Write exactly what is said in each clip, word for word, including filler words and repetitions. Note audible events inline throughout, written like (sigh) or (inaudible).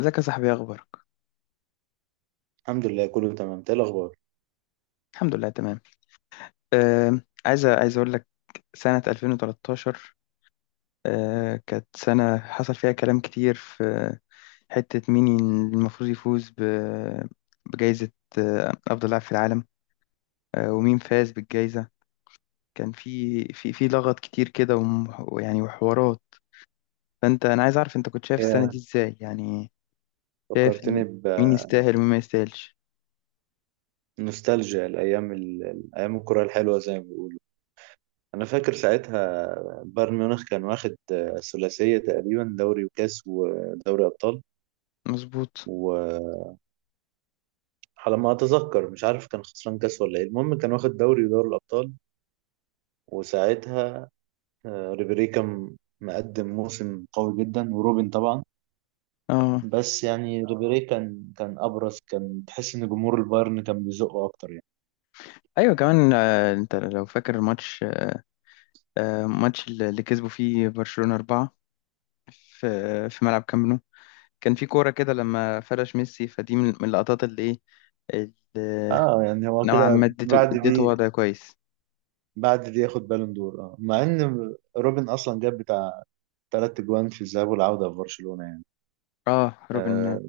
ازيك يا صاحبي، إيه اخبارك؟ الحمد لله كله تمام إنت ايه الاخبار الحمد لله تمام. آه. عايز عايز اقول لك سنة ألفين وتلتاشر. آه كانت سنة حصل فيها كلام كتير في حتة مين المفروض يفوز ب- بجائزة آه افضل لاعب في العالم. آه ومين فاز بالجائزة؟ كان في في في لغط كتير كده، وم- ويعني وحوارات. فانت انا عايز اعرف انت كنت شايف السنة دي يا ازاي يعني؟ شايف ال- فكرتني مين يستاهل ومين ما يستاهلش. بنوستالجيا الايام ال- ايام الكره الحلوه زي ما بيقولوا. انا فاكر ساعتها بايرن ميونخ كان واخد ثلاثيه تقريبا، دوري وكاس ودوري ابطال. مظبوط. وعلى ما اتذكر مش عارف كان خسران كاس ولا ايه، المهم كان واخد دوري ودوري الابطال. وساعتها آه، ريبيري كان مقدم موسم قوي جدا وروبن طبعا. اه، بس يعني ريبيري كان كان ابرز، كان تحس ان جمهور البايرن كان بيزقه اكتر يعني. ايوه كمان. آه انت لو فاكر الماتش، آه، ماتش اللي اللي كسبوا فيه برشلونة أربعة في في ملعب كامب نو. كان في كورة كده لما فرش ميسي فدي، من من اللقطات اللي إيه، اللي اه، يعني هو نوعا ما كده اديته بعد اديته دي، وضع كويس. بعد دي ياخد بالون دور، اه مع ان روبن اصلا جاب بتاع تلات جوان في الذهاب والعودة في برشلونة يعني. اه، روبن اه،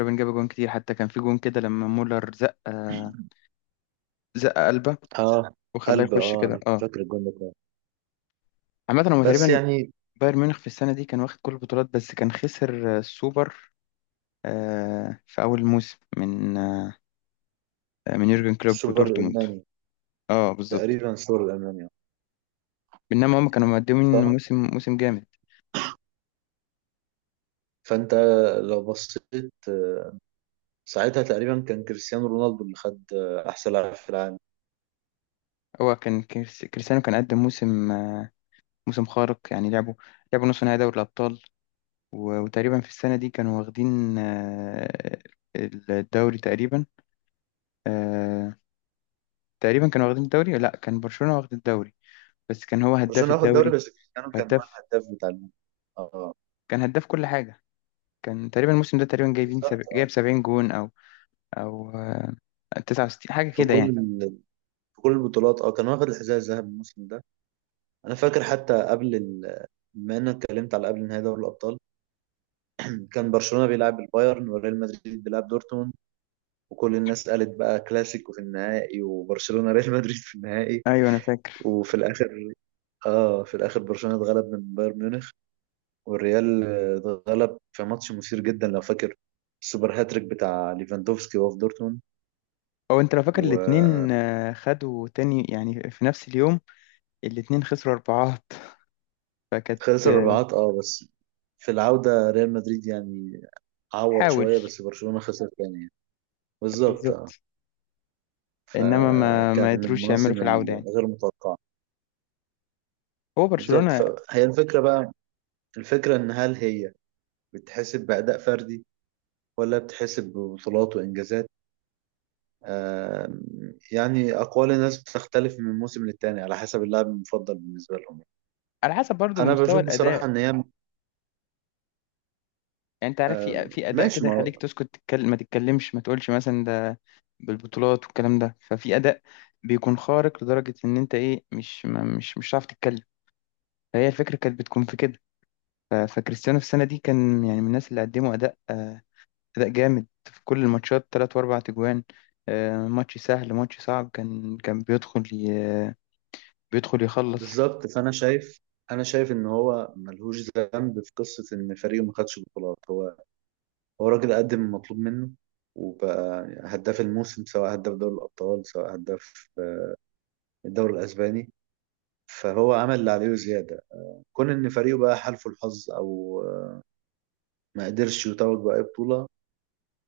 روبن جاب جون كتير، حتى كان في جون كده لما مولر زق آه، زق قلبه آه، وخلاه قلب، يخش اه كده. انا اه. فاكر الجون ده كويس. عامة هو بس تقريبا يعني بايرن ميونخ في السنة دي كان واخد كل البطولات، بس كان خسر آه، السوبر، آه، في أول موسم من آه، من يورجن كلوب السوبر ودورتموند. الالماني، اه بالظبط. تقريبا السوبر الالماني. بينما هم كانوا مقدمين صح. موسم موسم جامد. فانت لو بصيت ساعتها تقريبا كان كريستيانو رونالدو اللي خد احسن لاعب في العالم. هو كان كريس- كريستيانو كان قدم موسم، آه، موسم خارق. يعني لعبوا لعبوا نص نهائي دوري الأبطال، و- وتقريبا في السنة دي كانوا واخدين آه، الدوري تقريبا. آه، تقريبا كانوا واخدين الدوري. لا، كان برشلونة واخد الدوري، بس كان هو هداف برشلونة واخد دوري الدوري. بس كريستيانو كان هو هداف. الهداف بتاع الم- اه، كان هداف كل حاجة. كان تقريبا الموسم ده تقريبا جايبين سب... بالظبط. اه، جايب سبعين جون، او او آه، تسعة وستين حاجة في كده كل يعني. في كل البطولات، اه، كان واخد الحذاء الذهبي الموسم ده. انا فاكر حتى قبل ال... بما انك اتكلمت على قبل نهائي دوري الابطال، كان برشلونه بيلعب البايرن وريال مدريد بيلعب دورتموند، وكل الناس قالت بقى كلاسيكو في النهائي وبرشلونه ريال مدريد في النهائي. ايوه انا فاكر. وفي الاخر اه في الاخر برشلونه اتغلب من بايرن ميونخ، والريال آه، اتغلب في ماتش مثير جدا لو فاكر، السوبر هاتريك بتاع ليفاندوفسكي وهو في دورتموند. او انت لو فاكر وخلص الاتنين آه، خدوا تاني يعني في نفس اليوم، الاتنين خسروا اربعات. فكانت آه، الرباعات. اه بس في العوده ريال مدريد يعني عوض حاول. شويه، بس برشلونه خسر تاني يعني. بالظبط. آه. بالظبط. انما ما ما فكان من قدروش يعملوا المواسم في العودة يعني. الغير متوقعة. هو بالظبط. برشلونة. فهي الفكرة بقى، الفكرة إن هل هي بتحسب بأداء فردي ولا بتحسب ببطولات وإنجازات؟ آم، يعني أقوال الناس بتختلف من موسم للتاني على حسب اللاعب المفضل بالنسبة لهم. على حسب برضو أنا مستوى بشوف بصراحة الاداء. إن هي... يعني انت عارف، آم، في في اداء ماشي. كده ما يخليك هو تسكت تتكلم، ما تتكلمش ما تقولش مثلا ده بالبطولات والكلام ده، ففي اداء بيكون خارق لدرجة ان انت ايه مش ما مش مش هتعرف تتكلم. فهي الفكرة كانت بتكون في كده. ف- فكريستيانو في السنة دي كان يعني من الناس اللي قدموا اداء، آه، أداء جامد في كل الماتشات، تلات وأربع تجوان. آه، ماتش سهل ماتش صعب، كان كان بيدخل ي... بيدخل يخلص. بالظبط. فأنا شايف، أنا شايف إن هو ملهوش ذنب في قصة إن فريقه ما خدش بطولات. هو هو راجل قدم المطلوب منه، وبقى هداف الموسم، سواء هداف دوري الأبطال سواء هداف الدوري الأسباني. فهو عمل اللي عليه وزيادة. كون إن فريقه بقى حالفه الحظ أو آه، ما قدرش يتوج بأي بطولة،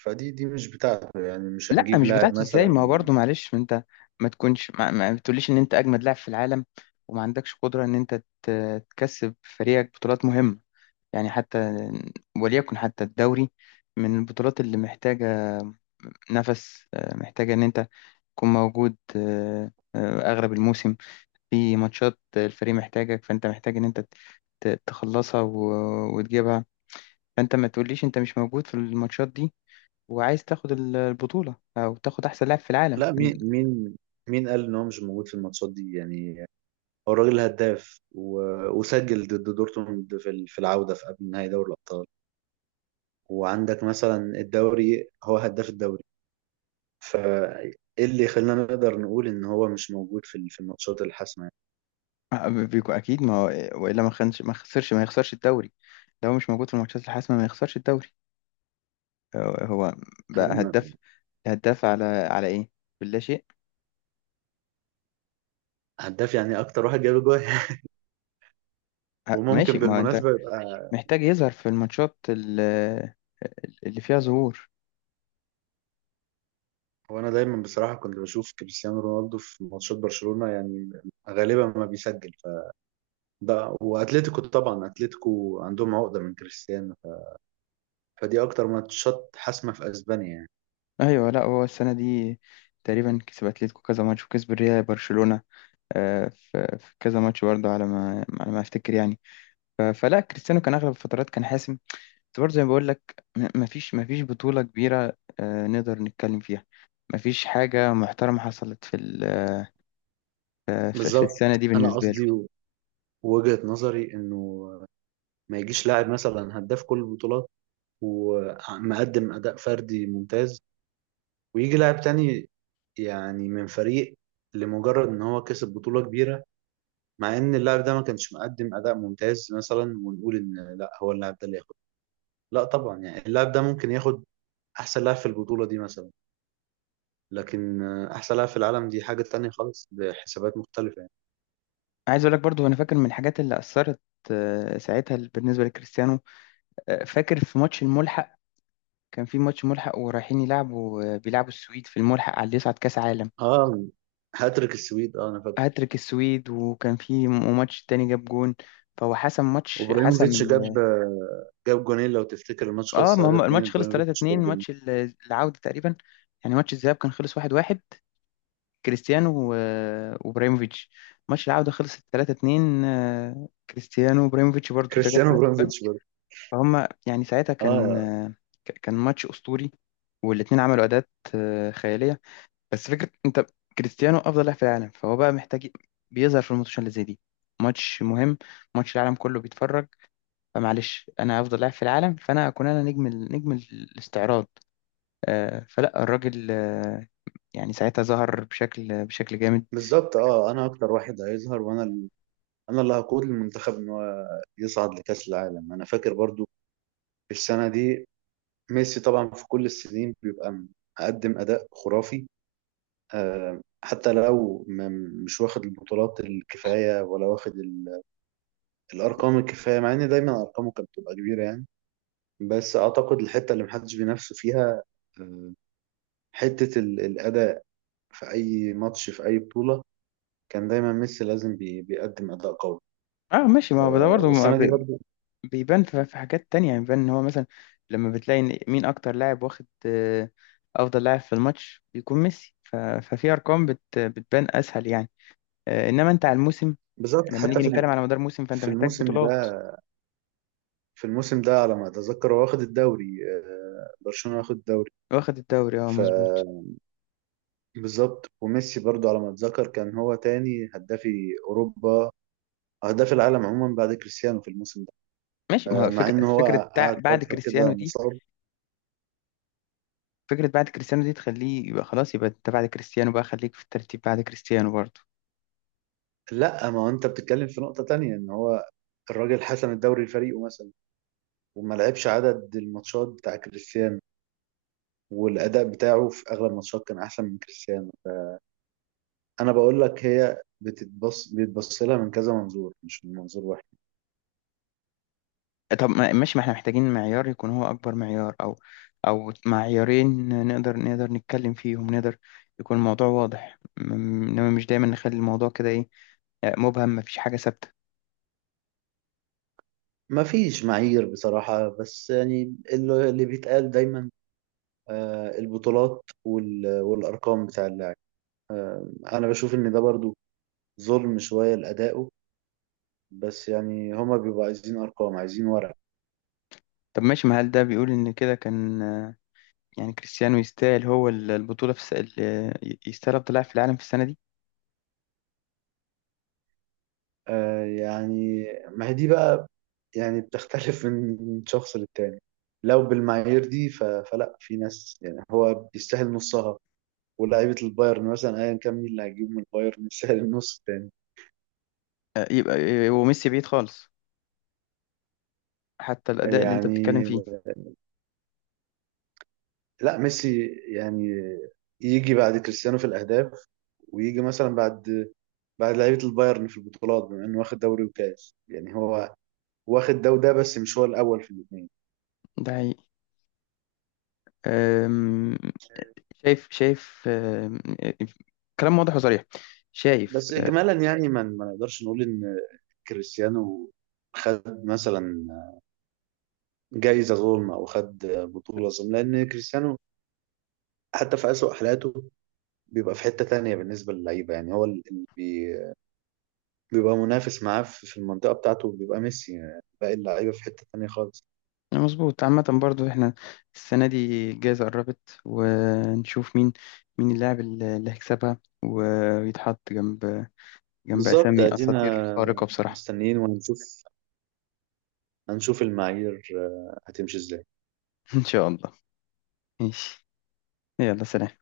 فدي دي مش بتاعته يعني. مش لا هنجيب مش لاعب بتاعته ازاي؟ مثلا. ما هو برضه معلش، ما انت ما تكونش، ما, ما بتقوليش ان انت اجمد لاعب في العالم وما عندكش قدرة ان انت ت- تكسب فريقك بطولات مهمة. يعني حتى وليكن حتى الدوري، من البطولات اللي محتاجة نفس، آه، محتاجة ان انت تكون موجود آه، آه، اغلب الموسم. في ماتشات الفريق محتاجك، فانت محتاج ان انت ت- تخلصها و- وتجيبها. فانت ما تقوليش انت مش موجود في الماتشات دي، وعايز تاخد ال- البطولة او تاخد احسن لاعب في العالم. لا، مين مين مين قال إن هو مش موجود في الماتشات دي يعني؟ هو الراجل هداف و... وسجل ضد دورتموند في ال- في العودة في قبل نهائي دوري الأبطال، وعندك مثلا الدوري هو هداف الدوري. فايه اللي يخلينا نقدر نقول ان هو مش موجود في ال- في الماتشات الحاسمه؟ أه، بيكون اكيد ما هو، والا ما خنش ما خسرش، ما يخسرش الدوري. لو مش موجود في الماتشات الحاسمة ما يخسرش الدوري. هو هو بقى يعني هداف. هداف على على ايه؟ باللا شيء. هداف يعني اكتر واحد جاب جول (laughs) ه- ماشي، وممكن ما هو انت بالمناسبه يبقى. محتاج يظهر في الماتشات ال- اللي فيها ظهور. هو انا دايما بصراحه كنت بشوف كريستيانو رونالدو في ماتشات برشلونه يعني، غالبا ما بيسجل. فده، واتلتيكو طبعا، اتلتيكو عندهم عقده من كريستيانو، فدي اكتر ماتشات حاسمه في اسبانيا يعني. ايوه، لا هو السنه دي تقريبا كسب اتلتيكو كذا ماتش، وكسب الريال برشلونه آه، في في كذا ماتش برضه، على ما على ما افتكر يعني. ف- فلا كريستيانو كان اغلب الفترات كان حاسم، بس برضه زي ما بقول لك، ما فيش ما فيش بطوله كبيره آه، نقدر نتكلم فيها. ما فيش حاجه محترمه حصلت في ال- آه، في في بالظبط. السنه دي انا بالنسبه له. قصدي، وجهه نظري انه ما يجيش لاعب مثلا هداف كل البطولات ومقدم اداء فردي ممتاز، ويجي لاعب تاني يعني من فريق لمجرد ان هو كسب بطولة كبيرة، مع ان اللاعب ده ما كانش مقدم اداء ممتاز مثلا، ونقول ان لا هو اللاعب ده اللي ياخد. لا طبعا يعني اللاعب ده ممكن ياخد احسن لاعب في البطولة دي مثلا، لكن آه، احسن لاعب في العالم دي حاجة تانية خالص بحسابات مختلفة يعني. عايز اقول لك برضه، انا فاكر من الحاجات اللي اثرت آه، ساعتها بالنسبه لكريستيانو. آه، فاكر في ماتش الملحق، كان في ماتش ملحق ورايحين يلعبوا آه، بيلعبوا السويد في الملحق على اللي يصعد كاس عالم. اه، هاتريك السويد، اه، انا فاكره. هاتريك السويد، وكان في م- ماتش تاني جاب جون. فهو حسم ماتش، حسم وابراهيموفيتش جاب ال... آه، جاب جونين لو تفتكر، الماتش اه خلص ما هم تلاتة اتنين. الماتش خلص ابراهيموفيتش ثلاثة اثنين، جاب جونين، ماتش ال- العودة تقريبا. يعني ماتش الذهاب كان خلص واحد واحد، كريستيانو و- وابراهيموفيتش. ماتش العودة خلص تلاتة اتنين، آه، كريستيانو وابراهيموفيتش برضو ده جاب كريستيانو تلات جون. ابراهيموفيتش برضه. فهم يعني ساعتها كان اه، آه، ك- كان ماتش أسطوري، والاتنين عملوا أداءات آه، خيالية. بس فكرة انت كريستيانو افضل لاعب في العالم، فهو بقى محتاج ي- بيظهر في الماتشات اللي زي دي. ماتش مهم، ماتش العالم كله بيتفرج. فمعلش انا افضل لاعب في العالم، فانا اكون انا نجم ال- نجم ال- الاستعراض. آه فلا الراجل، آه يعني ساعتها ظهر بشكل بشكل جامد. بالظبط. اه، انا اكتر واحد هيظهر، وانا انا اللي هقود المنتخب ان هو يصعد لكأس العالم. انا فاكر برضو السنة دي ميسي طبعا في كل السنين بيبقى مقدم اداء خرافي، آه، حتى لو م- مش واخد البطولات الكفاية ولا واخد ال- الارقام الكفاية، مع ان دايما ارقامه كانت بتبقى كبيرة يعني. بس اعتقد الحتة اللي محدش بينافسه فيها، آه، حتة ال- الاداء. في اي ماتش في اي بطولة كان دايما ميسي لازم بي- بيقدم اداء قوي. اه ماشي، ما هو ده آه، برضه، ما والسنة دي بي- برضو بيبان في في حاجات تانية. يعني بيبان ان هو مثلا لما بتلاقي إن مين اكتر لاعب واخد آه افضل لاعب في الماتش بيكون ميسي، ف- ففي ارقام بت بتبان اسهل يعني. آه، انما انت على الموسم، بالظبط. لما حتى نيجي في نتكلم ال- على مدار موسم فانت في محتاج الموسم ده، بطولات. في الموسم ده على ما اتذكر هو واخد الدوري، آه، برشلونة واخد الدوري. واخد الدوري، اه ف مظبوط. بالظبط. وميسي برضو على ما اتذكر كان هو تاني هدافي اوروبا، هداف العالم عموما بعد كريستيانو في الموسم ده، ماشي ما آه، هو، مع فكرة ان فكرة هو تع- قعد بعد فترة كريستيانو كده دي. مصاب. فكرة بعد كريستيانو دي تخليه يبقى خلاص، يبقى انت بعد كريستيانو، بقى خليك في الترتيب بعد كريستيانو برضه. لا، ما هو انت بتتكلم في نقطة تانية. ان هو الراجل حسم الدوري لفريقه مثلا، وما لعبش عدد الماتشات بتاع كريستيانو، والاداء بتاعه في اغلب الماتشات كان احسن من كريستيانو. انا بقول لك هي بتتبص بيتبص لها من كذا منظور مش من منظور واحد. طب ما- ماشي، ما احنا محتاجين معيار يكون هو اكبر معيار، او او معيارين، نقدر نقدر نتكلم فيهم، نقدر يكون الموضوع واضح، م- انما مش دايما نخلي الموضوع كده، ايه، مبهم، مفيش حاجة ثابتة. ما فيش معايير بصراحة، بس يعني اللي اللي بيتقال دايما آه، البطولات وال- والأرقام بتاع اللاعب. آه، أنا بشوف إن ده برضو ظلم شوية لأدائه. بس يعني هما بيبقوا عايزين أرقام، عايزين ورق. طب ماشي، ما هل ده بيقول ان كده كان، يعني كريستيانو يستاهل هو ال- البطولة في الس... ال- يستاهل أفضل لاعب في العالم في السنة دي؟ آه، يعني ما هي دي بقى، يعني بتختلف (laughs) من شخص للتاني. لو بالمعايير دي ف- فلا في ناس يعني هو بيستاهل نصها، ولاعيبة البايرن مثلا أيا كان مين اللي هيجيب من البايرن يستاهل النص التاني. آه، يبقى آه، وميسي بعيد خالص، حتى الأداء اللي أنت بتتكلم يعني فيه. لا ميسي يعني يجي بعد كريستيانو في الاهداف، ويجي مثلا بعد بعد لعيبه البايرن في البطولات، بما انه واخد دوري وكاس يعني هو واخد ده وده بس مش هو الاول في الاثنين. ده حقيقي. آم، شايف، شايف آم، آه، كلام واضح وصريح. شايف بس آه، اجمالا يعني ما ما نقدرش نقول ان كريستيانو خد مثلا جايزه ظلم او خد بطوله ظلم، لان كريستيانو حتى في اسوأ حالاته بيبقى في حته تانية بالنسبه للعيبه، يعني هو اللي بي- بيبقى منافس معاه في في المنطقه بتاعته بيبقى ميسي. يعني باقي اللعيبه في حته تانية خالص. مظبوط. عامة برضو احنا السنة دي الجائزة قربت، ونشوف مين، مين اللاعب اللي اللي هيكسبها ويتحط جنب، جنب بالظبط. أسامي ادينا أساطير خارقة بصراحة. مستنيين وهنشوف، هنشوف المعايير آه، هتمشي ازاي؟ (laughs) إن شاء الله. ماشي، يلا سلام.